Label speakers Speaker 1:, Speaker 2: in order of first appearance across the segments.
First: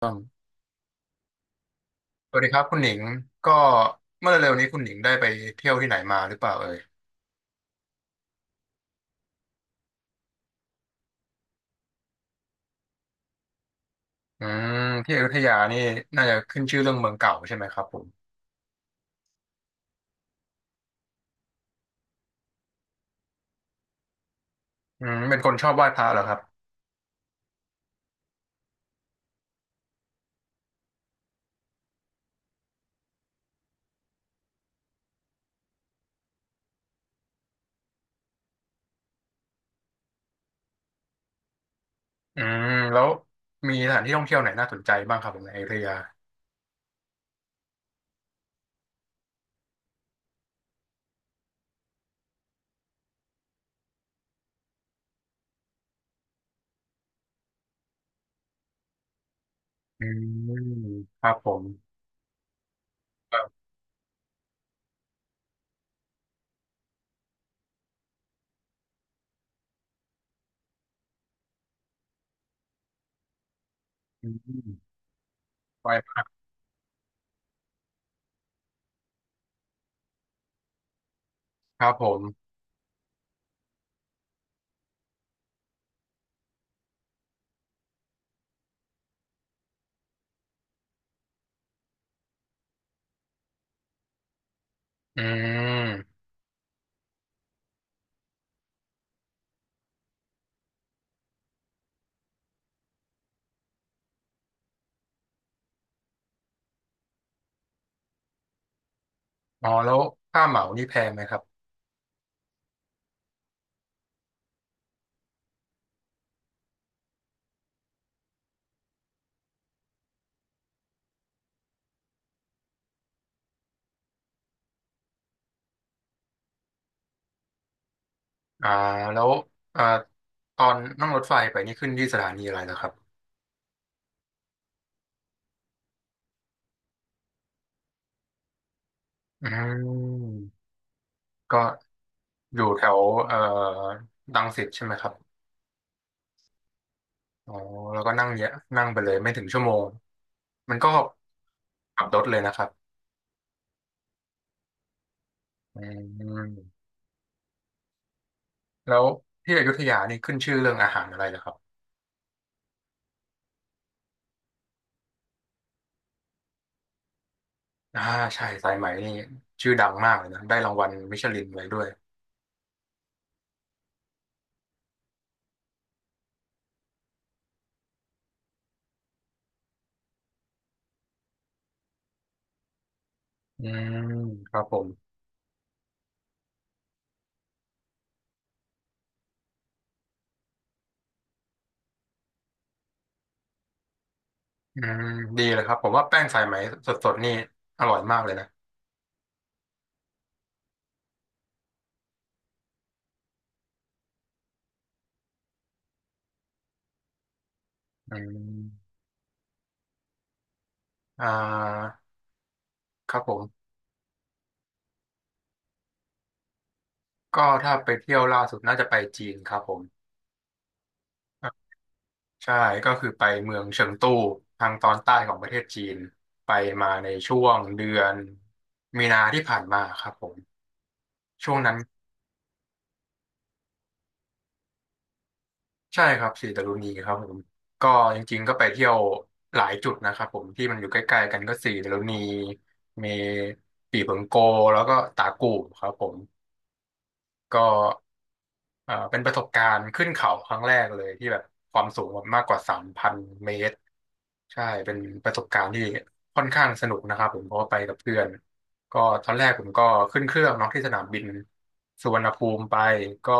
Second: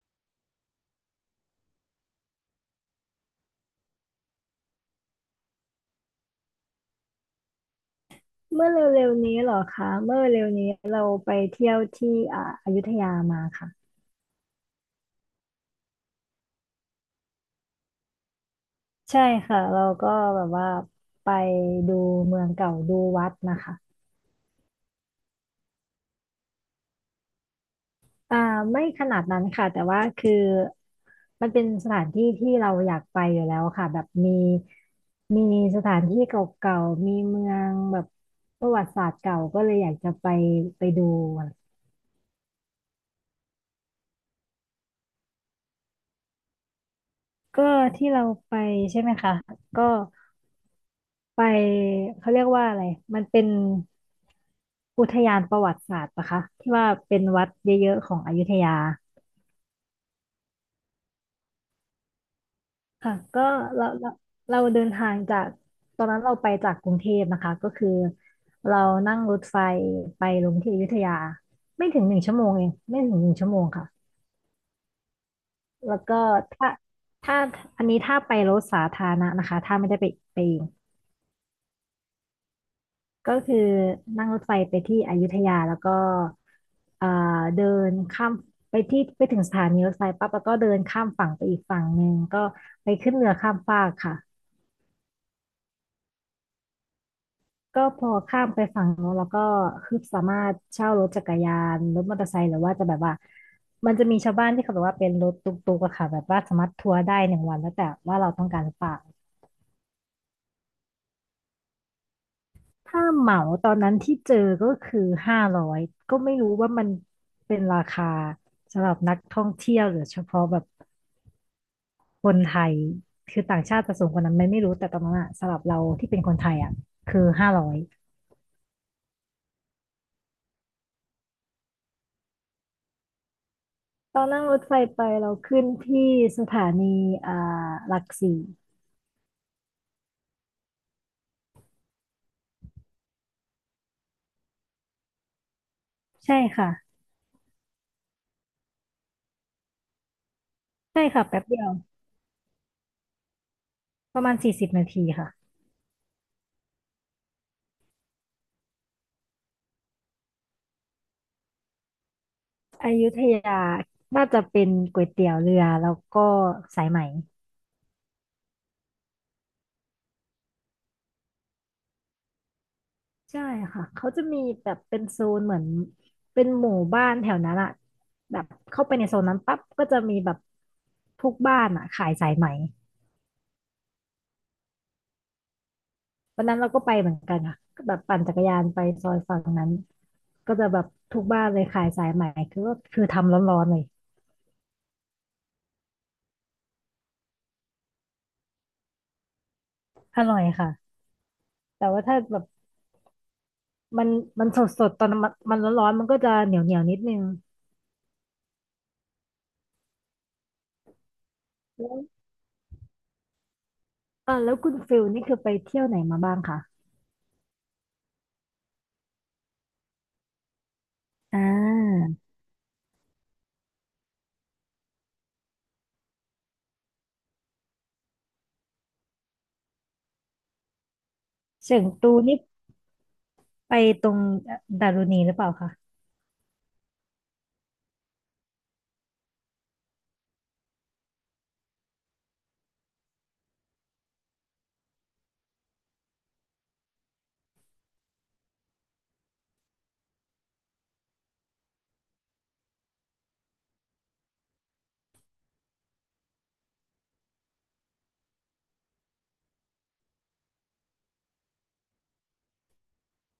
Speaker 1: ต้องสวัสดีครับคุณหนิงก็เมื่อเร็วๆนี้คุณหนิงได้ไปเที่ยวที่ไหนมาหรือเปล่าเอ่ย
Speaker 2: เมื่อเร็วๆนี้เหรอคะเมื่อเร็วๆนี้เราไปเที่ยวที่อยุธยามาค่ะ
Speaker 1: อืมที่อยุธยานี่น่าจะขึ้นชื่อเรื่องเมืองเก่าใช่ไหมครับผม
Speaker 2: ใช่ค่ะเราก็แบบว่าไปดูเมืองเก่าดูวัดนะคะ
Speaker 1: อืมเป็นคนชอบไหว้พระเหรอครับ
Speaker 2: อ่าไม่ขนาดนั้นค่ะแต่ว่าคือมันเป็นสถานที่ที่เราอยากไปอยู่แล้วค่ะแบบมีสถานที่เก่าๆมีเมืองแบบประวัติศาสตร์เก่าก็เลยอยากจะไปดู
Speaker 1: อืมแล้วมีสถานที่ท่องเที่ยวไหนน่าสนใจบ้างครับผมในอยุธยา
Speaker 2: ก็ที่เราไปใช่ไหมคะก็ ไปเขาเรียกว่าอะไร มันเป็นอุทยานประวัติศาสตร์ปะคะที่ว่าเป็นวัดเยอะๆของอยุธยา
Speaker 1: อืมครับผม
Speaker 2: ค่ะ
Speaker 1: ครั
Speaker 2: ก็
Speaker 1: บ
Speaker 2: เราเราเราเดินทางจากตอนนั้นเราไปจากกรุงเทพนะคะก็คือเรานั่งรถไฟไปลงที่อยุธยาไม่ถึงหนึ่งชั่วโมงเองไม่ถึงหนึ่งชั่วโมงค่ะ
Speaker 1: อืมไหว้
Speaker 2: แล้ว
Speaker 1: พ
Speaker 2: ก็
Speaker 1: ระ
Speaker 2: ถ้าถ้าอันนี้ถ้าไปรถสาธารณะนะคะถ้าไม่ได้ไปเอง
Speaker 1: ครับผม
Speaker 2: ก็คือนั่งรถไฟไปที่อยุธยาแล้วก็เอ่อเดินข้ามไปที่ไปถึงสถานีรถไฟปั๊บแล้วก็เดินข้ามฝั่งไปอีกฝั่งหนึ่งก็ไปขึ้นเรือข้ามฟากค่ะ
Speaker 1: อืม
Speaker 2: ก็พอข้ามไปฝั่งโน้นแล้วก็คือสามารถเช่ารถจักรยานรถมอเตอร์ไซค์หรือว่าจะแบบว่ามันจะมีชาวบ้านที่เขาแบบว่าเป็นรถตุ๊กๆอะค่ะแบบว่าสามารถทัวร์ได้หนึ่งวันแล้วแต่ว่าเราต้องการหรือเปล่า
Speaker 1: อ๋อแล้วค่าเหมานี่แพงไหมครับ
Speaker 2: ถ้าเหมาตอนนั้นที่เจอก็คือห้าร้อยก็ไม่รู้ว่ามันเป็นราคาสำหรับนักท่องเที่ยวหรือเฉพาะแบบคนไทยคือต่างชาติจะสูงกว่านั้นไหมไม่รู้แต่ตอนนั้นอะสำหรับเราที่เป็นคนไทยอะคือห้าร้อย
Speaker 1: อ่าแล้วอ่าตอนนั่งรถไฟไปนี่ขึ้นที่สถานีอะไรเหรอครับ
Speaker 2: ตอนนั่งรถไฟไปเราขึ้นที่สถานีอ่าหลักสี่
Speaker 1: อืมก็ อยู่แถวเอ่อรังสิตใช่ไหมครับ
Speaker 2: ใช่ค่ะ
Speaker 1: อ๋อแล้วก็นั่งเยอะนั่งไปเลยไม่ถึงชั่วโมงมันก็
Speaker 2: ใช่ค่ะแป๊บเดียว
Speaker 1: ขับรถเลยนะครับ
Speaker 2: ประมาณ40นาทีค่ะ
Speaker 1: อืมแล้วที่อยุธยานี่ขึ้นชื่อเรื่องอาหารอะไรนะครับ
Speaker 2: อยุธยาน่าจะเป็นก๋วยเตี๋ยวเรือแล้วก็สายไหม
Speaker 1: อ่าใช่สายไหมนี่ชื่อดังมากเลยนะได้รางวัลมิชลินอะไว้ด้วย
Speaker 2: ใช่ค่ะเขาจะมีแบบเป็นโซนเหมือนเป็นหมู่บ้านแถวนั้นอะแบบเข้าไปในโซนนั้นปั๊บก็จะมีแบบทุกบ้านอะขายสายไหม
Speaker 1: อืมครับผม
Speaker 2: วันนั้นเราก็ไปเหมือนกันค่ะก็แบบปั่นจักรยานไปซอยฝั่งนั้นก็จะแบบทุกบ้านเลยขายสายไหมคือก็คือทำร้อนๆเลย
Speaker 1: อืมดีเลยครับผมว่าแป้งสายไหมสดๆนี่อร่อยมากเลยนะ
Speaker 2: อร่อยค่ะแต่ว่าถ้าแบบมันสดๆตอนมันร้อนๆมันก็จะเหนียวเหนียวนิดนึง
Speaker 1: อืมอ่า
Speaker 2: แล้ว
Speaker 1: ครับผม
Speaker 2: แล้วคุณฟิลนี่คือไปเที่ยวไหนมาบ้างคะ
Speaker 1: ก็ถ้าไปเที่ยวล่าสุดน่าจะไปจีนครับผม
Speaker 2: อ่า
Speaker 1: ใช่ก็คือไปเมืองเฉิงตูทางตอนใต้ของประเทศจีนไปมาในช่วงเดือนมีนาที่ผ่านมาครับผมช่วงนั้
Speaker 2: เฉิ
Speaker 1: น
Speaker 2: งตูนี่ ไปตรงดารุณีหรือเปล่าคะ
Speaker 1: ใช่ครับสีตะลุนีครับผมก็จริงๆก็ไปเที่ยวหลายจุดนะครับผมที่มันอยู่ใกล้ๆกันก็สีตะลุนีมีปี่เผิงโกแล้วก็ตากูบครับผมก็เป็นประสบการณ์ขึ้นเขาครั้งแรกเลยที่แบบความสูงแบบมากกว่า3,000เมตร ใช่เป็นประสบการณ์ที่ค่อนข้างสนุกนะครับผมเพราะว่าไปกับเพื่อนก็ตอนแรกผมก็ขึ้นเครื่องเนาะที่สนามบินสุวรรณภูมิไปก็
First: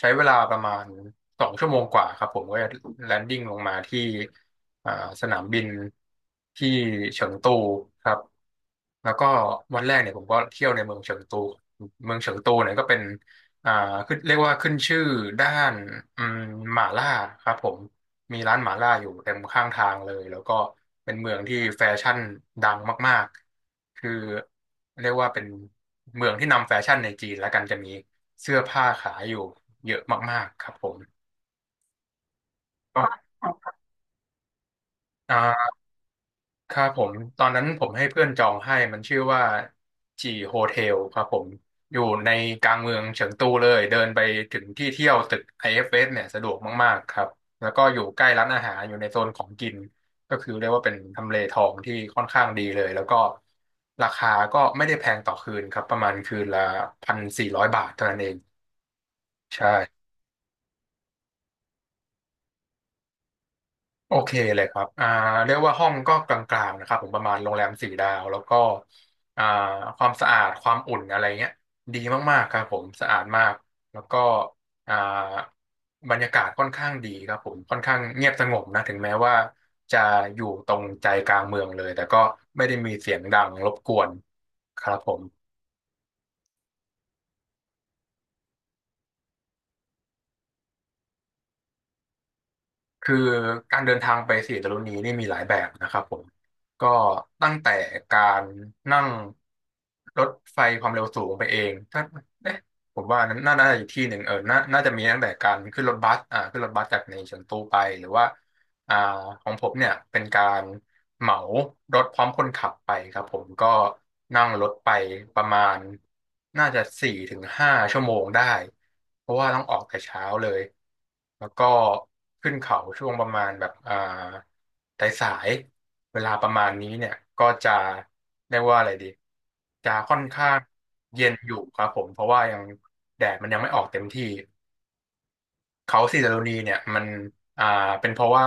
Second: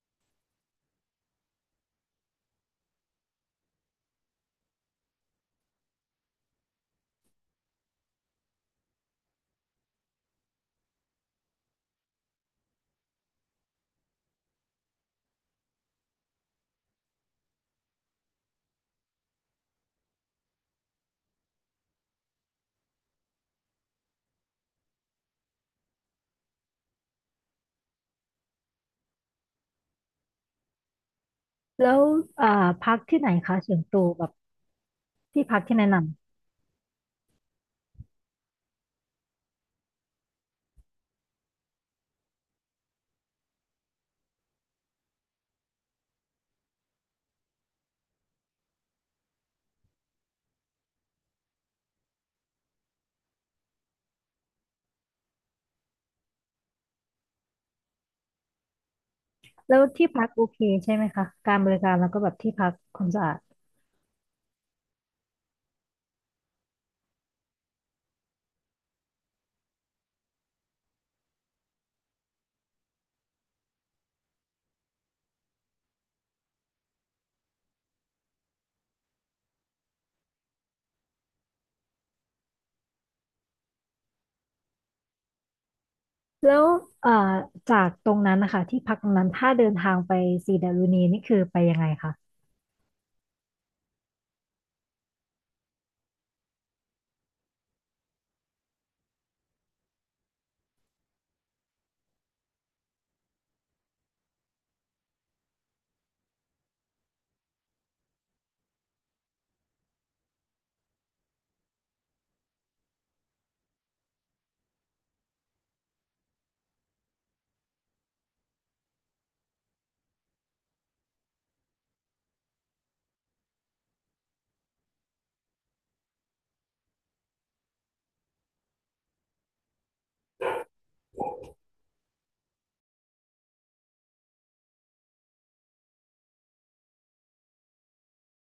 Speaker 1: ใช้เวลาประมาณ2 ชั่วโมงกว่าครับผมก็จะแลนดิ้งลงมาที่อ่าสนามบินที่เฉิงตูครับแล้วก็วันแรกเนี่ยผมก็เที่ยวในเมืองเฉิงตูเมืองเฉิงตูเนี่ยก็เป็นอ่าขึ้นเรียกว่าขึ้นชื่อด้านอืมหม่าล่าครับผมมีร้านหม่าล่าอยู่เต็มข้างทางเลยแล้วก็เป็นเมืองที่แฟชั่นดังมากๆคือเรียกว่าเป็นเมืองที่นำแฟชั่นในจีนแล้วกันจะมี เสื้อผ้าขายอยู่เยอะมากๆครับผม
Speaker 2: แล้วอ่าพัก
Speaker 1: ก็
Speaker 2: ที่ไหนคะส่วนตัวแบบที่พัก
Speaker 1: อ่า
Speaker 2: ที่แนะน
Speaker 1: ครับผมตอนนั้นผมให้เพื่อนจองให้มันชื่อว่าจีโฮเทลครับผมอยู่ในกลางเมืองเฉิงตูเลยเดินไปถึงที่เที่ยวตึก IFS เอฟเอสเนี่ยสะดวกมากๆครับแล้วก็อยู่ใกล้ร้านอาหารอยู่ในโซนของกินก็คือเรียกว่าเป็นทำเลทองที่ค่อนข้างดีเลยแล้วก็ราคาก็ไม่ได้แพงต่อคืนครับประมาณคืนละ1,400 บาทเท่านั้นเองใช่
Speaker 2: ำแล้วที่พักโอเคใช่ไหมคะการบริการแล้วก็แบบที่พักความสะอาด
Speaker 1: โอเคเลยครับเรียกว่าห้องก็กลางๆนะครับผมประมาณโรงแรมสี่ดาวแล้วก็อ่าความสะอาดความอุ่นอะไรเงี้ยดีมากๆครับผมสะอาดมากแล้วก็อ่าบรรยากาศค่อนข้างดีครับผมค่อนข้างเงียบสงบนะถึงแม้ว่าจะอยู่ตรงใจกลางเมืองเลยแต่ก็ไม่ได้มีเสียงดังรบกวนครับผม
Speaker 2: แล้วอ่าจากตรงนั้นนะคะที่พักตรงนั้นถ้าเดินทางไปสีดารุณีนี่คือไปยังไงคะ
Speaker 1: คือการเดินทางไปสี่ตะลุนีนี่มีหลายแบบนะครับผมก็ตั้งแต่การนั่งรถไฟความเร็วสูงไปเองถ้าเอ๊ะผมว่านั้นน่าจะอีกที่หนึ่งเออน่าจะมีตั้งแต่การขึ้นรถบัสขึ้นรถบัสจากในเฉิงตูไปหรือว่าอ่าของผมเนี่ยเป็นการ เหมารถพร้อมคนขับไปครับผมก็นั่งรถไปประมาณน่าจะ4-5 ชั่วโมงได้เพราะว่าต้องออกแต่เช้าเลยแล้วก็ขึ้นเขาช่วงประมาณแบบสายเวลาประมาณนี้เนี่ยก็จะเรียกว่าอะไรดีจะค่อนข้างเย็นอยู่ครับผมเพราะว่ายังแดดมันยังไม่ออกเต็มที่ เขาสีดารุณีเนี่ยมันอ่าเป็นเพราะว่า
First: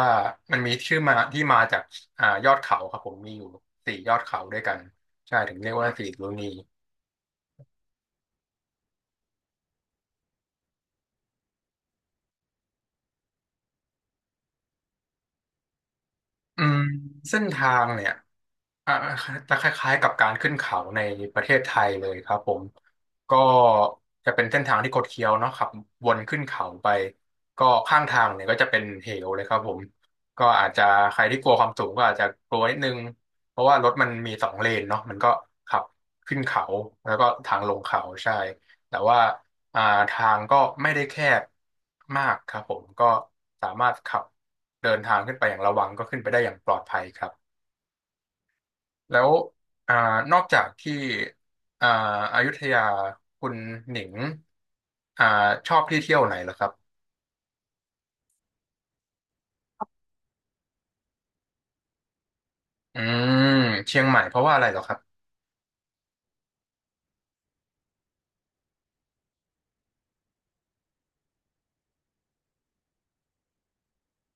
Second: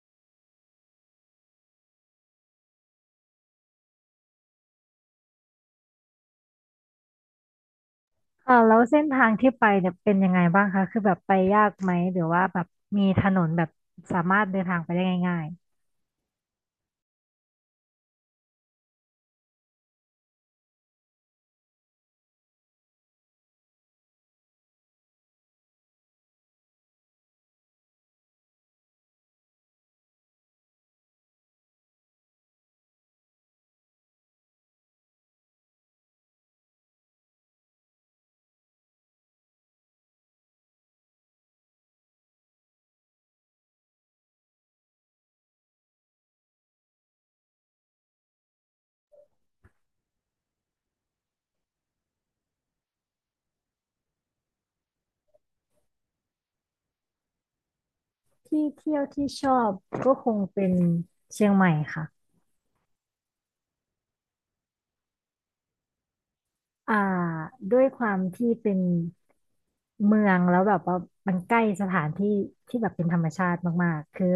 Speaker 1: มันมีชื่อมาที่มาจากยอดเขาครับผมมีอยู่สี่ยอดเขาด้วยกันใช่ถึงเรียกว่าสีดารุณี
Speaker 2: แล้วเส้นทางที่ไปเนี่ยเป็นยังไงบ้างคะคือแบบไปยากไหมหรือว่าแบบมีถนนแบบสามารถเดินทางไปได้ง่าย
Speaker 1: อืมเส้นทางเนี่ย อ่าจะคล้ายๆกับการขึ้นเขาในประเทศไทยเลยครับผมก็จะเป็นเส้นทางที่คดเคี้ยวเนาะขับวนขึ้นเขาไปก็ข้างทางเนี่ยก็จะเป็นเหวเลยครับผมก็อาจจะใครที่กลัวความสูงก็อาจจะกลัวนิดนึงเพราะว่ารถมันมีสองเลนเนาะมันก็ขับขึ้นเขาแล้วก็ทางลงเขาใช่แต่ว่าอ่าทางก็ไม่ได้แคบมากครับผมก็สามารถขับเดินทางขึ้นไปอย่างระวังก็ขึ้นไปได้อย่างปลอดภัยครับ แล้วอ่านอกจากที่อ่าอยุธยาคุณหนิงอ่าชอบที่เที่ยวไหนเหรอครับ
Speaker 2: ๆที่เที่ยวที่ชอบก็คงเป็นเชียงใหม่ค่ะ
Speaker 1: อืมเชียงใหม่เพราะว่าอะไรเหรอครับ
Speaker 2: อ่าด้วยความที่เป็น เมืองแล้วแบบว่ามันใกล้สถานที่ที่แบบเป็นธรรมชาติมากๆคือ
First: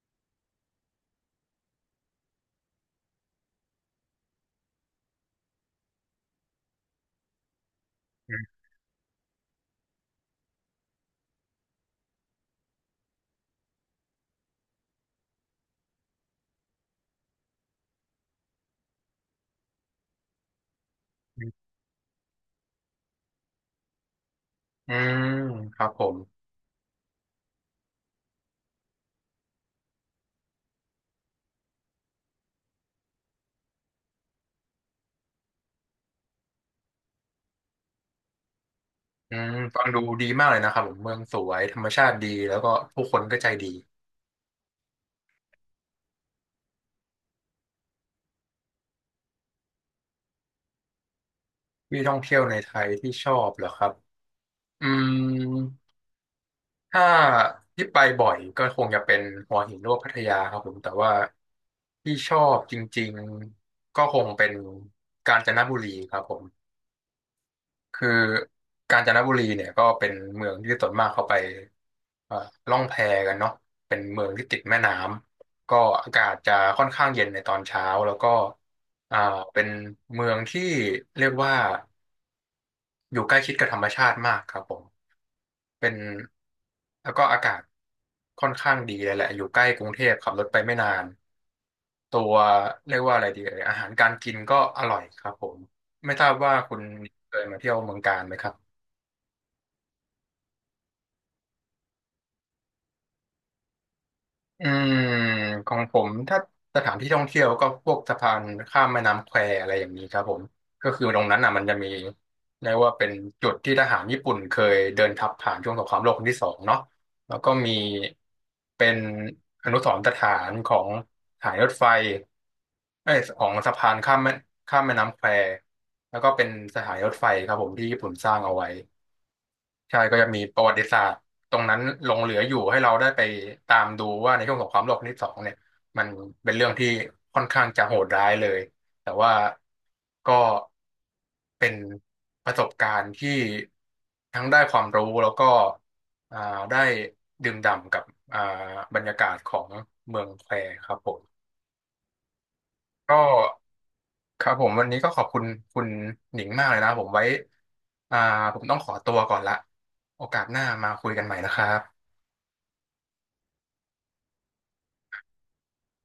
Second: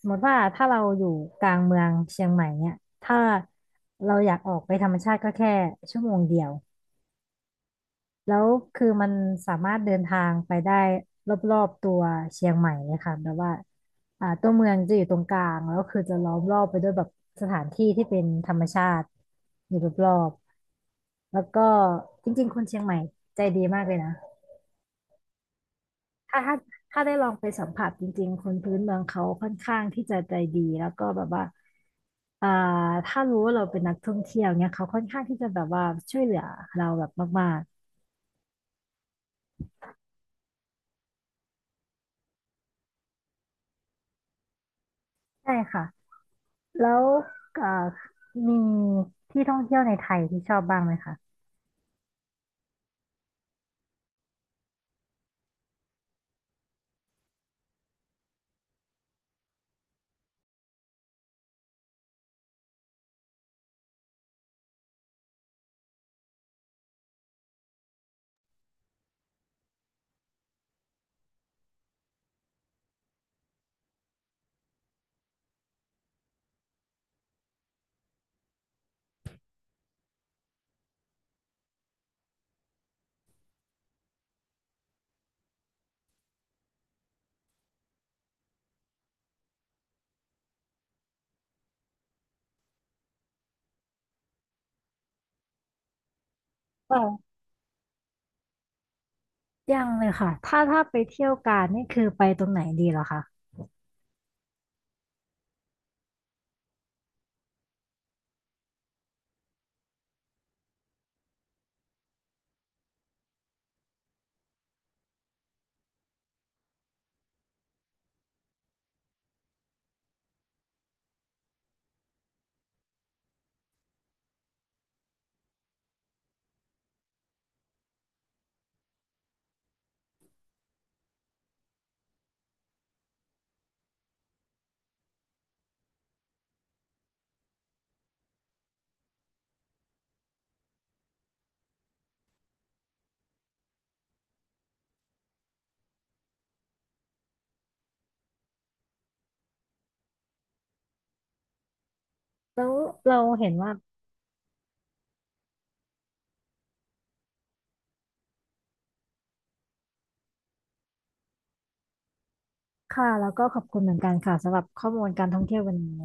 Speaker 2: สมมติว่าถ้าเราอยู่กลางเมืองเชียงใหม่เนี่ยถ้าเราอยากออกไปธรรมชาติก็แค่ชั่วโมงเดียว
Speaker 1: อื
Speaker 2: แล้ว
Speaker 1: ม
Speaker 2: คือมันสามารถเดินทางไปได้รอบๆตัวเชียงใหม่เลยค่ะแบบว่าตัวเมืองจะอยู่ตรงกลางแล้วคือจะล้อมรอบไปด้วยแบบสถานที่ที่เป็นธรรมชาติอยู่รอบๆแล้วก็จริงๆคนเชียงใหม่ใจดีมากเลยนะ
Speaker 1: อืมครับผม
Speaker 2: ถ้าถ้าถ้าได้ลองไปสัมผัสจริงๆคนพื้นเมืองเขาค่อนข้างที่จะใจดีแล้วก็แบบว่าอ่าถ้ารู้ว่าเราเป็นนักท่องเที่ยวเนี่ยเขาค่อนข้างที่จะแบบว่าช่วยเหลือเราแบบมาก
Speaker 1: อืมฟังดูดีมากเลยนะครับผมเมืองสวยธรรมชาติดีแล้วก็ผู้คนก็ใจดี
Speaker 2: ๆใช่ค่ะแล้วเอ่อมีที่ท่องเที่ยวในไทยที่ชอบบ้างไหมคะ
Speaker 1: ที่ท่องเที่ยวในไทยที่ชอบเหรอครับอืม ถ้าที่ไปบ่อยก็คงจะเป็นหัวหินหรือว่าพัทยาครับผมแต่ว่าที่ชอบจริงๆก็คงเป็นกาญจนบุรีครับผมคือกาญจนบุรีเนี่ยก็เป็นเมืองที่ส่วนมากเขาไปเอ่อล่องแพกันเนาะเป็นเมืองที่ติดแม่น้ำก็อากาศจะค่อนข้างเย็นในตอนเช้าแล้วก็อ่าเป็นเมืองที่เรียกว่าอยู่ใกล้ชิดกับธรรมชาติมากครับผม เป็นแล้วก็อากาศค่อนข้างดีเลยแหละอยู่ใกล้กรุงเทพขับรถไปไม่นานตัวเรียกว่าอะไรดีเอ่ยอาหารการกินก็อร่อยครับผมไม่ทราบว่าคุณ
Speaker 2: เออ
Speaker 1: เคยมาเที่ยวเมืองกาญไหมครับ
Speaker 2: ยังเลยค่ะถ้าไปเที่ยวกาญนี่คือไปตรงไหนดีเหรอคะ
Speaker 1: อืมของผมถ้าสถานที่ท่องเที่ยวก็พวกสะพานข้ามแม่น้ำแควอะไรอย่างนี้ครับผมก็คือตรงนั้นอ่ะมันจะมีเรียกว่าเป็นจุดที่ทหารญี่ปุ่นเคยเดินทัพผ่านช่วงสงครามโลกครั้งที่สองเนาะแล้วก็มีเป็นอนุสรณ์สถานของสถายรถไฟเอ้ยของสะพานข้ามแม่น้ำแควแล้วก็เป็นสถานีรถไฟครับผมที่ญี่ปุ่นสร้างเอาไว้ ใช่ก็จะมีประวัติศาสตร์ตรงนั้นหลงเหลืออยู่ให้เราได้ไปตามดูว่าในช่วงสงครามโลกครั้งที่สองเนี่ยมันเป็นเรื่องที่ค่อนข้างจะโหดร้ายเลยแต่ว่าก็เป็นประสบการณ์ที่ทั้งได้ความรู้แล้วก็อ่าได้ดื่มด่ำกับอ่าบรรยากาศของเมืองแควครับผม
Speaker 2: แล้ว
Speaker 1: ก็
Speaker 2: เราเห็นว่า
Speaker 1: ครับผมวันนี้ก็ขอบคุณคุณหนิงมากเลยนะผมไว้อ่าผมต้องขอตัวก่อนละโอกาสหน้ามาคุยกันใหม่นะครับ
Speaker 2: ค่ะแล้วก็ขอบคุณเหมือนกันค่ะสำหรับข้อมูลการท่องเที่ยววันนี้